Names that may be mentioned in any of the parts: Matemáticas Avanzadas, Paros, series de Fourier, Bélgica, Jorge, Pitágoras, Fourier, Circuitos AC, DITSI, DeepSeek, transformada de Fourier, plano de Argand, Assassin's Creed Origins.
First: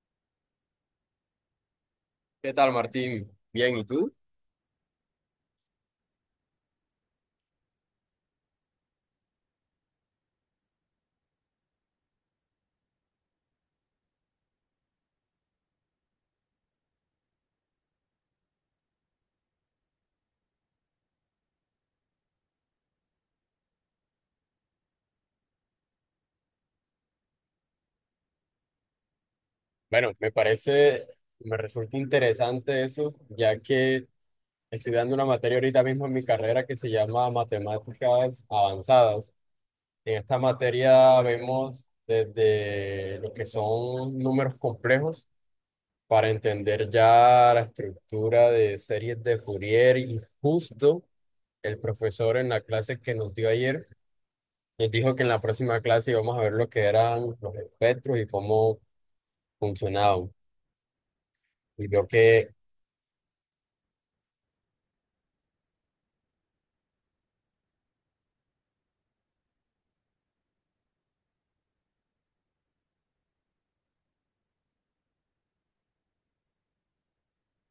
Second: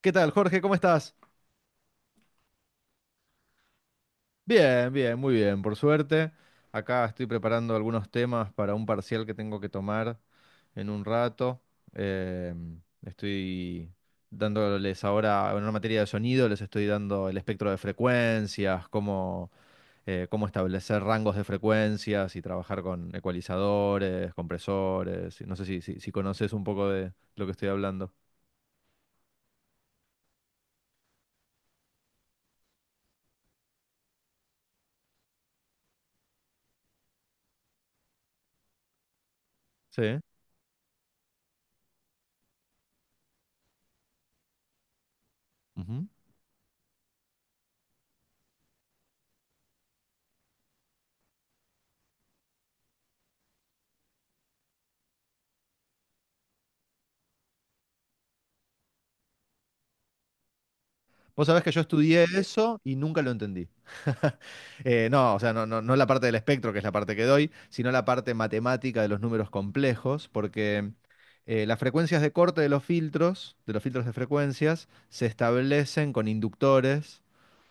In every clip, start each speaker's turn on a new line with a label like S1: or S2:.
S1: ¿Qué tal, Jorge? ¿Cómo estás?
S2: ¿Qué tal, Martín? Bien, ¿y tú?
S1: Bien, bien, muy bien, por suerte. Acá estoy preparando algunos temas para un parcial que tengo que tomar en un rato. Em, estoy dándoles ahora, en una materia de sonido, les estoy dando el espectro de frecuencias, cómo, cómo establecer rangos de frecuencias y trabajar con ecualizadores, compresores. No sé si conoces un poco de lo que estoy hablando.
S2: Bueno, me parece, me resulta interesante eso, ya que estoy dando una materia ahorita mismo en mi carrera que se llama Matemáticas Avanzadas.
S1: Sí.
S2: En esta materia vemos desde lo que son números complejos para entender ya la estructura de series de Fourier y justo el profesor en la clase que nos dio ayer nos dijo que en la próxima clase íbamos a ver lo que eran los espectros y cómo funcionaba.
S1: Vos sabés que yo
S2: Y veo
S1: estudié
S2: que,
S1: eso y nunca lo entendí. No, o sea, no, no, no la parte del espectro, que es la parte que doy, sino la parte matemática de los números complejos, porque las frecuencias de corte de los filtros, de los filtros de frecuencias, se establecen con inductores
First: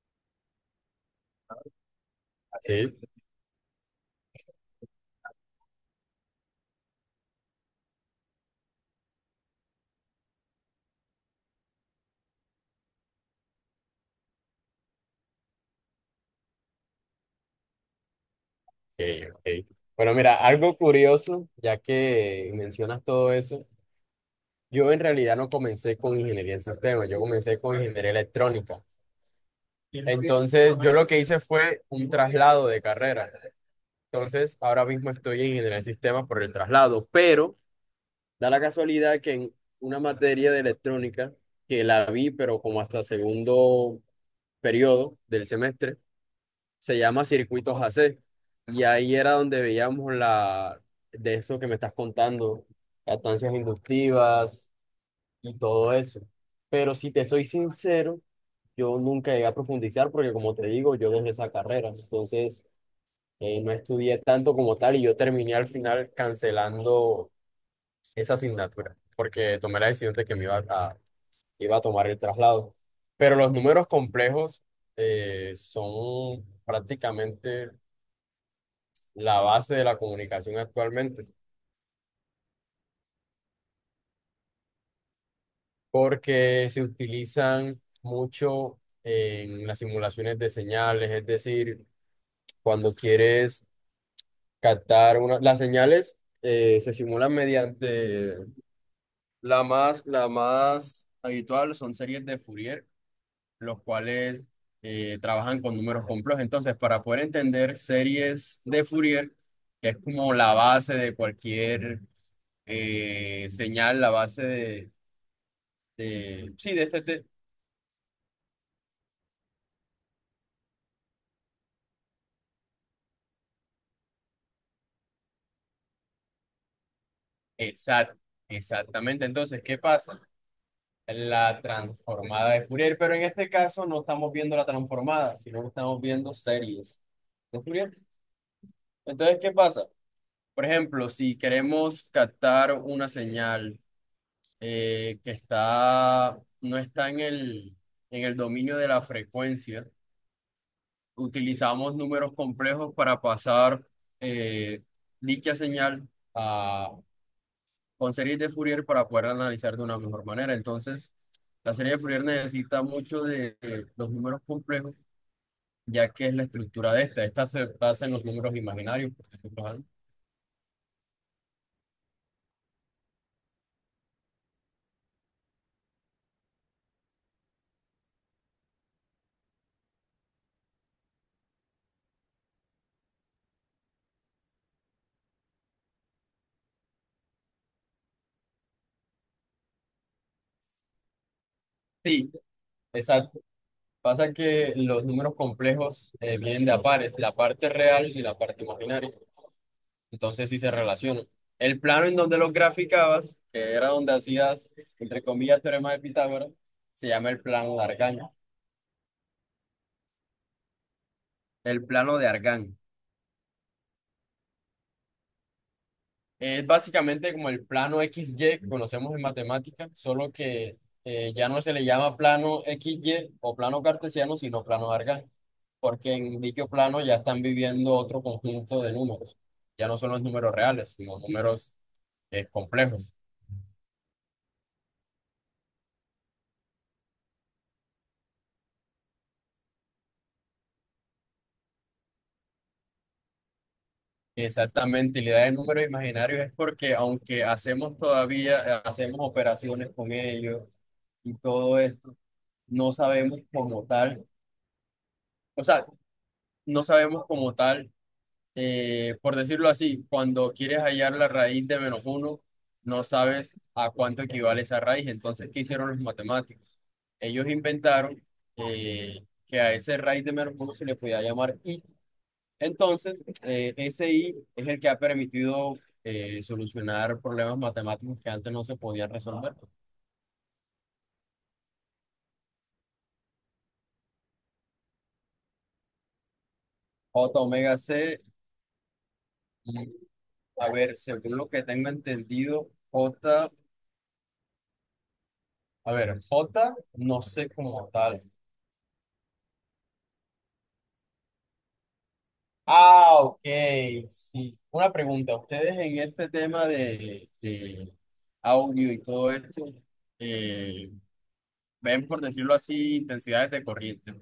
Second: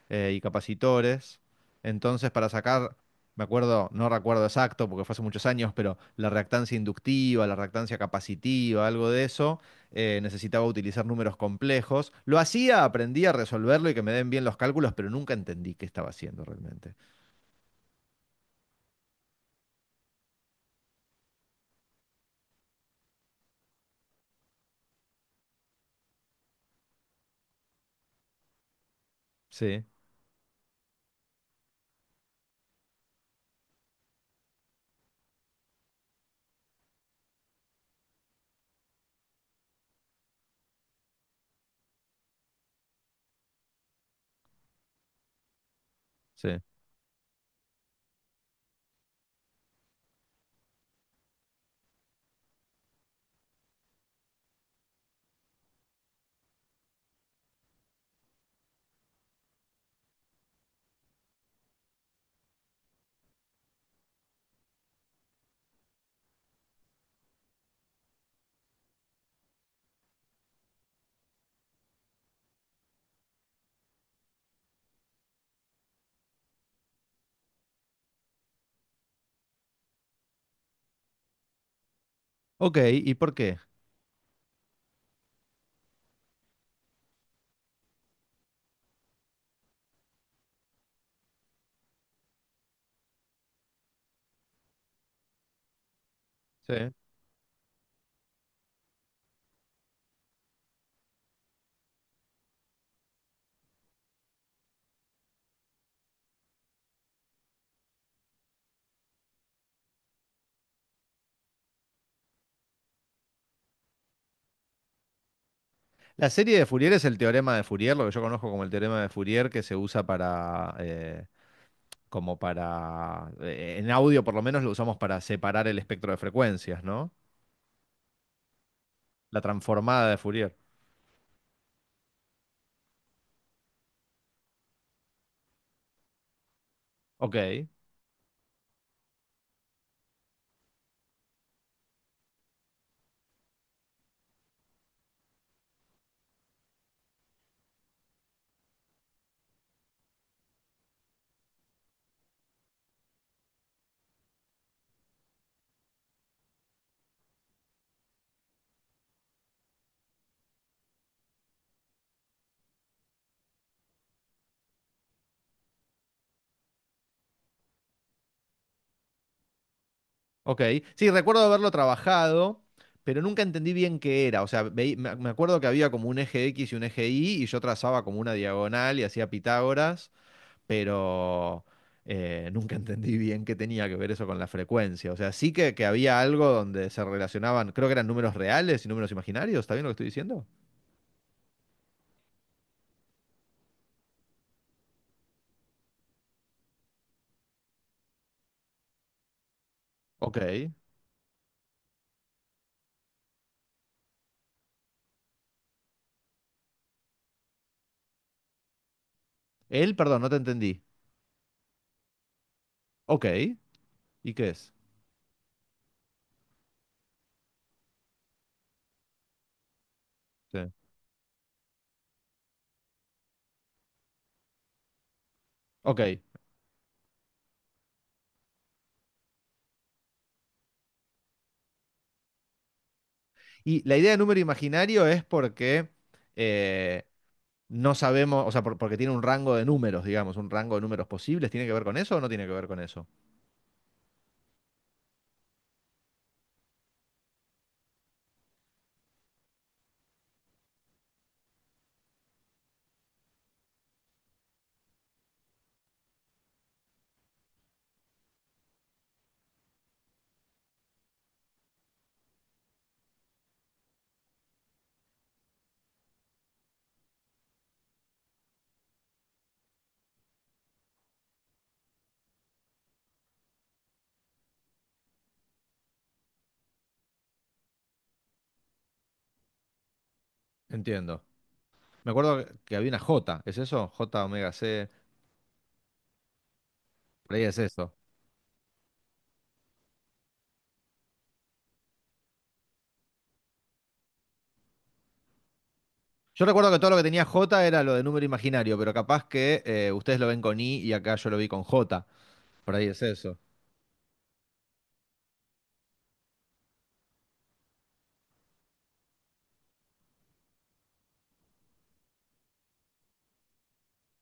S1: y capacitores. Entonces, para sacar,
S2: sí,
S1: me acuerdo, no recuerdo exacto porque fue hace muchos años, pero la reactancia inductiva, la reactancia capacitiva, algo de eso, necesitaba utilizar números complejos. Lo hacía, aprendí a resolverlo y que me den bien los cálculos, pero nunca entendí qué estaba haciendo realmente.
S2: ok, ok. Bueno, mira, algo curioso, ya que mencionas todo eso, yo en realidad no comencé con ingeniería en sistemas, yo comencé con ingeniería electrónica.
S1: Sí,
S2: Entonces, yo lo que hice fue un traslado de carrera. Entonces, ahora mismo estoy en ingeniería en sistemas por el traslado, pero da la casualidad que en una materia de electrónica, que la vi, pero como hasta segundo periodo del semestre,
S1: sí.
S2: se llama Circuitos AC. Y ahí era donde veíamos la de eso que me estás contando, estancias inductivas y todo eso. Pero si te soy sincero, yo nunca llegué a profundizar porque como te digo, yo dejé esa carrera. Entonces, no estudié tanto como tal y yo terminé al final cancelando esa asignatura porque tomé la decisión de que me iba a, tomar el traslado. Pero los números complejos son prácticamente la base de la comunicación actualmente,
S1: Ok, ¿y por qué?
S2: porque se utilizan mucho en las simulaciones de señales, es decir, cuando quieres captar las señales
S1: Sí.
S2: se simulan mediante la más habitual son series de Fourier, los cuales trabajan con números complejos. Entonces, para poder entender series de Fourier, que es como la base de cualquier señal, la base de
S1: La
S2: de,
S1: serie de
S2: sí, de
S1: Fourier
S2: este,
S1: es el
S2: te-
S1: teorema de Fourier, lo que yo conozco como el teorema de Fourier que se usa para, como para, en audio por lo menos lo usamos para separar el espectro de frecuencias, ¿no?
S2: exact- exactamente.
S1: La
S2: Entonces, ¿qué
S1: transformada de
S2: pasa?
S1: Fourier.
S2: La transformada de Fourier, pero en este caso no estamos viendo la transformada, sino que estamos viendo series
S1: Ok,
S2: de Fourier. Entonces, ¿qué pasa? Por ejemplo, si queremos captar una señal que está, no está en en el dominio de la frecuencia, utilizamos números complejos para pasar eh, dicha señal con series de Fourier para poder analizar de una mejor manera. Entonces, la serie de Fourier necesita mucho de los números complejos, ya que es la estructura de esta. Esta se basa en los números imaginarios. Por ejemplo, ¿ah?
S1: ok. Sí, recuerdo haberlo trabajado, pero nunca entendí bien qué era. O sea, me acuerdo que había como un eje X y un eje Y, y yo trazaba como una diagonal y hacía Pitágoras, pero nunca entendí bien qué tenía que ver eso con la frecuencia. O sea, sí que había algo donde se relacionaban, creo que eran números reales y números imaginarios, ¿está bien lo que estoy diciendo?
S2: Sí, exacto. Pasa que los números complejos vienen de a pares, la parte real y la parte imaginaria. Entonces, sí
S1: Ok.
S2: se relacionan. El plano en donde los graficabas, que era donde hacías, entre comillas, teorema de Pitágoras, se llama el plano de Argand.
S1: Él, perdón, no te entendí.
S2: El plano de Argand.
S1: Ok, ¿y qué es?
S2: Es básicamente como el plano XY que conocemos en matemática, solo
S1: Sí.
S2: que ya no se le llama plano x y o plano cartesiano, sino plano Argand,
S1: Ok.
S2: porque en dicho plano ya están viviendo otro conjunto de números. Ya no son los números reales, sino números complejos.
S1: Y la idea de número imaginario es porque eh, no sabemos, o sea, porque tiene un rango de números, digamos, un rango de números posibles. ¿Tiene que ver con eso o no tiene que ver con eso?
S2: Exactamente, y la idea de números imaginarios es porque aunque hacemos todavía, hacemos operaciones con ellos y todo esto, no sabemos como tal, o sea, no sabemos como tal por decirlo así, cuando quieres hallar la raíz de menos uno, no sabes a cuánto equivale esa raíz. Entonces, ¿qué hicieron los matemáticos? Ellos inventaron que a ese raíz de menos uno se le podía llamar i. Entonces, ese i es el que ha permitido solucionar problemas matemáticos que antes no se podían resolver.
S1: Entiendo. Me acuerdo que había una J, ¿es eso? J omega C,
S2: J
S1: por ahí es
S2: omega
S1: eso.
S2: c, y, a ver, según lo que tengo entendido, J, a ver,
S1: Yo recuerdo
S2: J
S1: que todo lo que
S2: no
S1: tenía
S2: sé
S1: J era
S2: como
S1: lo de
S2: tal.
S1: número imaginario, pero capaz que ustedes lo ven con I y acá yo lo vi con J. Por ahí es
S2: Ah,
S1: eso.
S2: ok, sí. Una pregunta, ustedes en este tema de audio y todo esto, eh, ven, por decirlo así, intensidades de corriente.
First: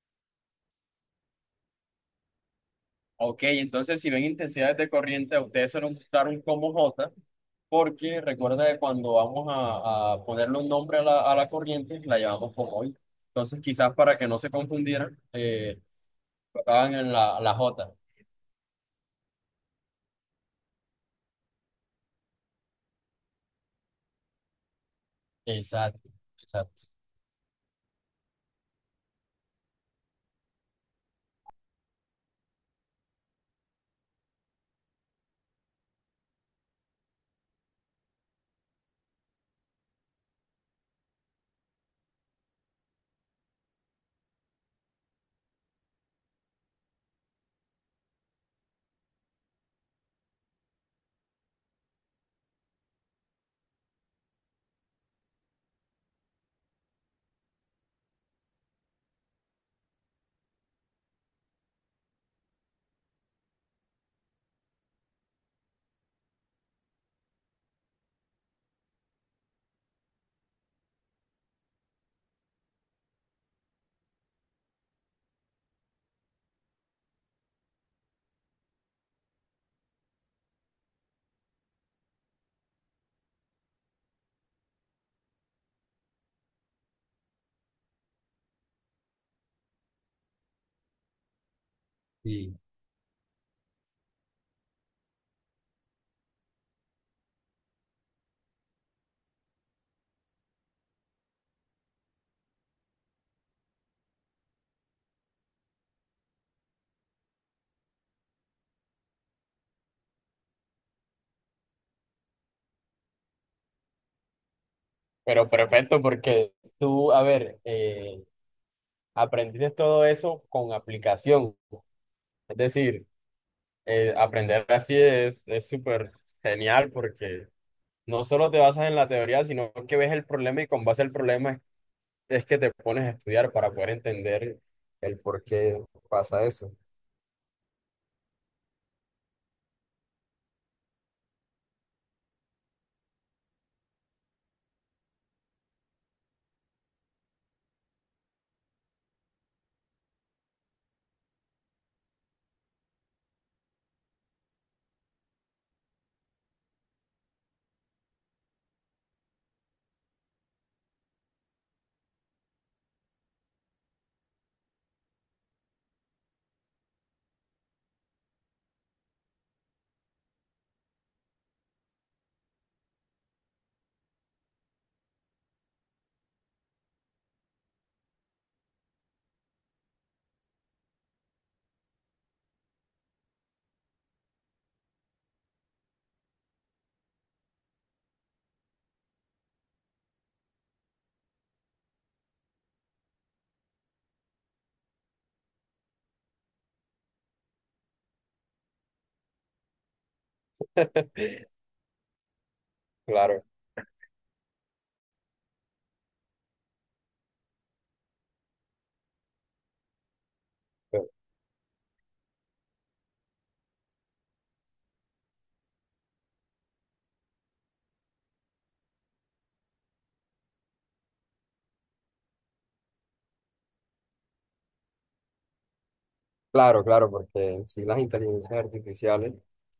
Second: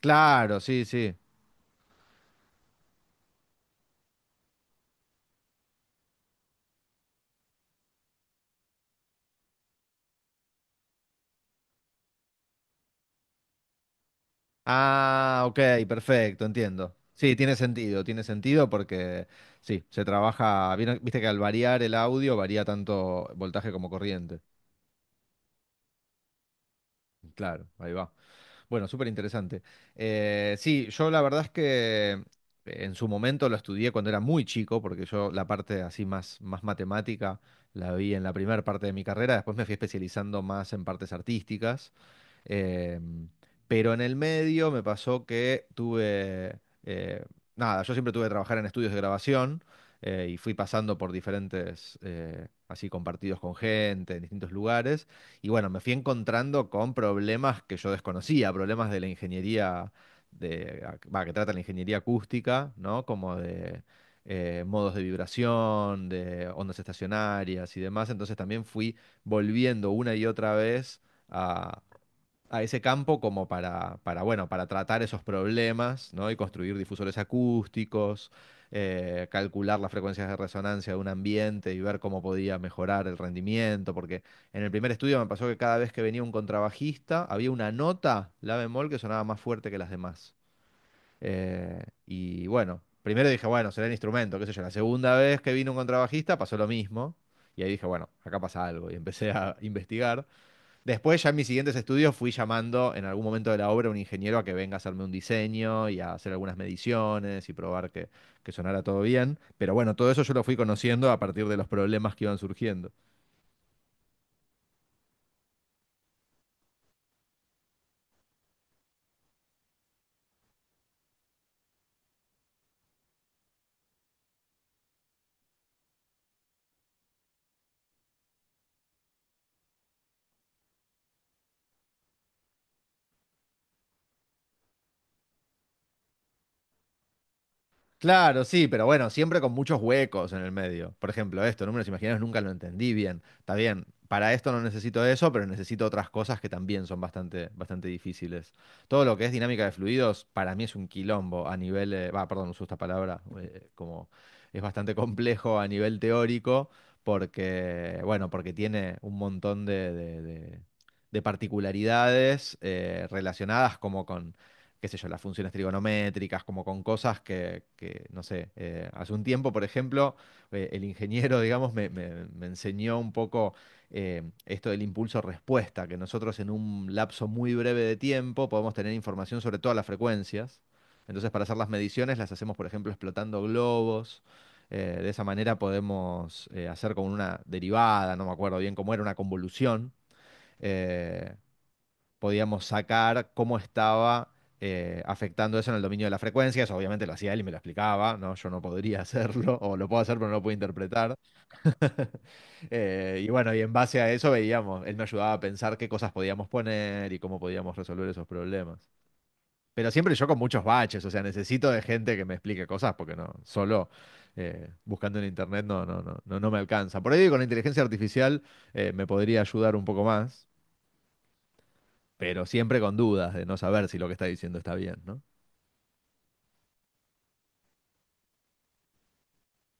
S1: Claro, sí, sí.
S2: Ok, entonces si ven intensidades de corriente, a ustedes se nos gustaron como J, porque recuerda que cuando vamos a ponerle un nombre a a la corriente, la llamamos como hoy. Entonces quizás para que no se confundieran,
S1: Ah, ok, perfecto,
S2: tocaban
S1: entiendo.
S2: en
S1: Sí,
S2: la J.
S1: tiene sentido porque sí, se trabaja, viste que al variar el audio varía tanto voltaje como corriente.
S2: Exacto, exacto.
S1: Claro, ahí va. Bueno, súper interesante. Sí, yo la verdad es que en su momento lo estudié cuando era muy chico, porque yo la parte así más, más matemática la vi en la primera parte de mi carrera, después me fui especializando más en partes artísticas. Eh, pero en el medio me pasó que tuve, nada, yo siempre tuve que trabajar en estudios de grabación y fui pasando por diferentes, así compartidos con gente, en distintos lugares. Y bueno, me fui encontrando con problemas que yo desconocía, problemas de la ingeniería, de, va, que trata la ingeniería acústica, ¿no? Como de modos de vibración, de ondas estacionarias y demás, entonces también fui volviendo una y otra vez a ese campo como para, bueno, para tratar esos problemas, ¿no? Y construir difusores acústicos, calcular las frecuencias de resonancia de un ambiente y ver cómo podía mejorar el rendimiento, porque en el primer estudio me pasó que cada vez que venía un contrabajista había una nota, la bemol, que sonaba más fuerte que las demás. Y
S2: Sí.
S1: bueno, primero dije, bueno, será el instrumento, qué sé yo. La segunda vez que vino un contrabajista pasó lo mismo. Y ahí dije, bueno, acá pasa algo. Y empecé a investigar. Después, ya en mis siguientes estudios, fui llamando en algún momento de la obra a un ingeniero a que venga a hacerme un diseño y a hacer algunas mediciones y probar que sonara todo bien. Pero bueno, todo eso yo lo fui conociendo a partir de los problemas que iban surgiendo.
S2: Pero perfecto, porque tú, a ver, aprendiste todo eso con aplicación. Es decir, aprender así es súper genial porque no solo te basas en la teoría, sino que ves el problema y con base al problema es que te pones a estudiar para poder entender el por qué pasa eso.
S1: Claro, sí, pero bueno, siempre con muchos huecos en el medio. Por ejemplo, esto, números imaginarios nunca lo entendí bien. Está bien, para esto no necesito eso, pero necesito otras cosas que también son bastante, bastante difíciles. Todo lo que es dinámica de fluidos, para mí es un quilombo a nivel, va, perdón, uso esta palabra, como es bastante complejo a nivel teórico, porque, bueno, porque tiene un montón de, de particularidades relacionadas como qué sé yo, las funciones trigonométricas, como con cosas que, no sé, hace un tiempo, por ejemplo, el ingeniero, digamos, me enseñó un poco esto del impulso-respuesta, que nosotros en un lapso muy breve de tiempo podemos tener información sobre todas las frecuencias. Entonces, para hacer las mediciones, las hacemos, por ejemplo, explotando globos. De esa manera podemos hacer como una derivada, no me acuerdo bien cómo era, una convolución. Eh, Podíamos sacar cómo estaba afectando eso en el dominio de las frecuencias. Obviamente lo hacía él y me lo explicaba, ¿no? Yo no podría hacerlo, o lo puedo hacer, pero no lo puedo interpretar. Y
S2: Claro,
S1: bueno, y en base a eso veíamos, él me ayudaba a pensar qué cosas podíamos poner y cómo podíamos resolver esos problemas. Pero siempre yo con muchos baches,
S2: pe-
S1: o sea, necesito de gente que me explique cosas porque no, solo buscando en internet no, no, no, no, no me alcanza. Por ahí con la inteligencia artificial me podría ayudar un poco más, pero siempre con dudas de no saber si lo que está diciendo está bien, ¿no?
S2: claro, claro, porque en sí las inteligencias artificiales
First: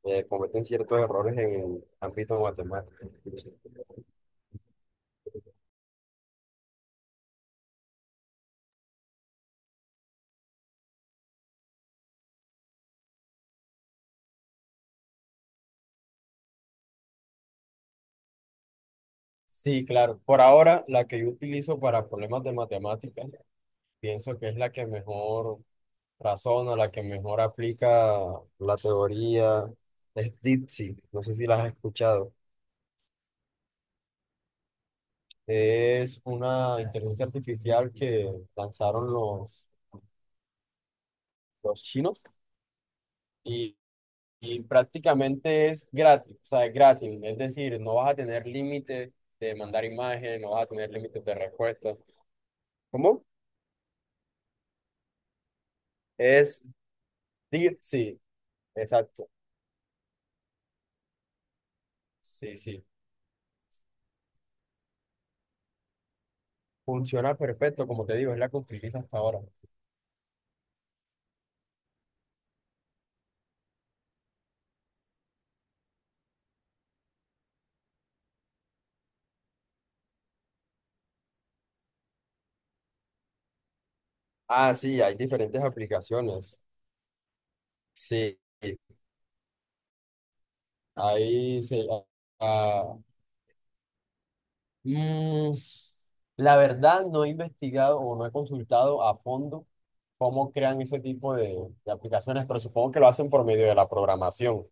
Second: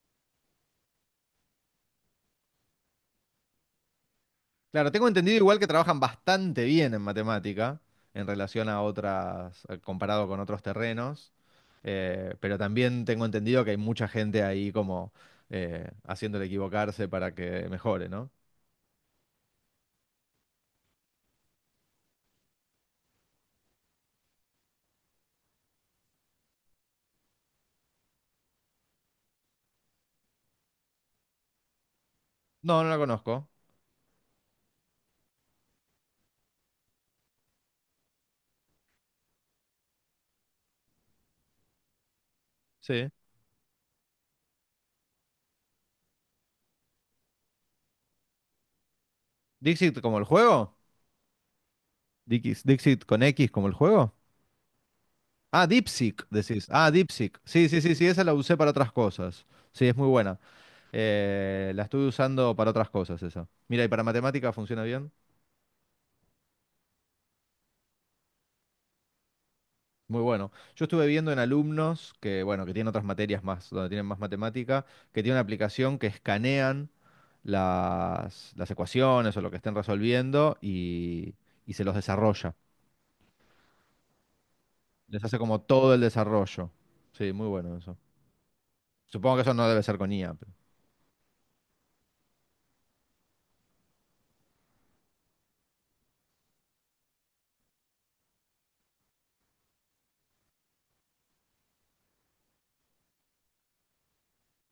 S2: cometen ciertos errores en el ámbito matemático.
S1: Claro, tengo entendido igual que trabajan bastante bien en matemática en relación a otras, comparado con otros terrenos, pero también tengo entendido que hay mucha gente ahí como haciéndole equivocarse para que mejore, ¿no?
S2: Sí, claro. Por ahora, la que yo utilizo para problemas de matemáticas, pienso que es la que mejor razona, la que mejor aplica la teoría, es DITSI. No sé si la has escuchado.
S1: No, no la conozco.
S2: Es una inteligencia artificial que lanzaron los chinos
S1: Sí.
S2: y, prácticamente es gratis, o sea, es gratis. Es decir, no vas a tener límite de mandar
S1: ¿Dixit como el
S2: imágenes, no vas a
S1: juego?
S2: tener límites de respuesta.
S1: ¿Dixit con
S2: ¿Cómo?
S1: X como el juego? Ah, DeepSeek,
S2: Es
S1: decís. Ah, DeepSeek. Sí, sí, sí, sí,
S2: DITSI,
S1: esa la usé para otras
S2: exacto.
S1: cosas. Sí, es muy buena. La estuve usando
S2: Sí,
S1: para
S2: sí.
S1: otras cosas esa. Mira, y para matemáticas funciona bien.
S2: Funciona perfecto, como te digo, es la que utilizo hasta ahora.
S1: Muy bueno. Yo estuve viendo en alumnos que, bueno, que tienen otras materias más, donde tienen más matemática, que tienen una aplicación que escanean las ecuaciones o lo que estén resolviendo y se los desarrolla.
S2: Ah, sí, hay
S1: Les hace como
S2: diferentes
S1: todo el
S2: aplicaciones.
S1: desarrollo. Sí, muy bueno eso.
S2: Sí,
S1: Supongo que eso no debe ser con IA.
S2: ahí se... ah, ah, mm, la verdad no he investigado o no he consultado a fondo cómo crean ese tipo de aplicaciones, pero supongo que lo hacen por medio de la programación.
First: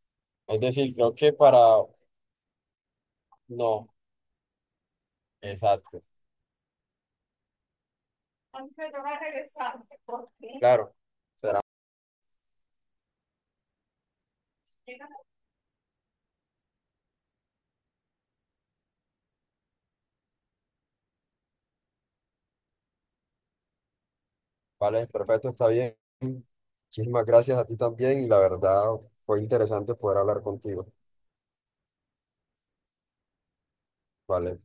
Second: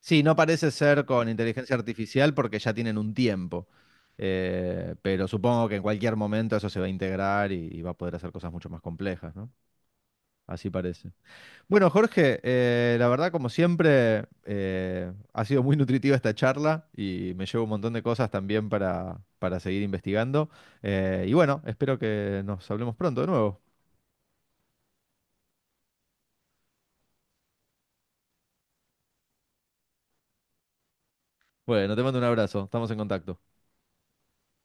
S1: Sí, no
S2: Es
S1: parece
S2: decir,
S1: ser con inteligencia artificial porque ya tienen un tiempo.
S2: No,
S1: Pero supongo que en
S2: exacto.
S1: cualquier momento eso se va a integrar y va a poder hacer cosas mucho más complejas, ¿no? Así
S2: Claro.
S1: parece. Bueno, Jorge, la verdad, como siempre, ha sido muy nutritiva esta charla y me llevo un montón de cosas también para seguir investigando. Y bueno, espero que nos hablemos pronto de nuevo.
S2: Vale, perfecto, está bien. Muchísimas gracias a ti también y la verdad fue interesante poder hablar contigo.
S1: Bueno, te mando un abrazo, estamos en contacto.
S2: Vale.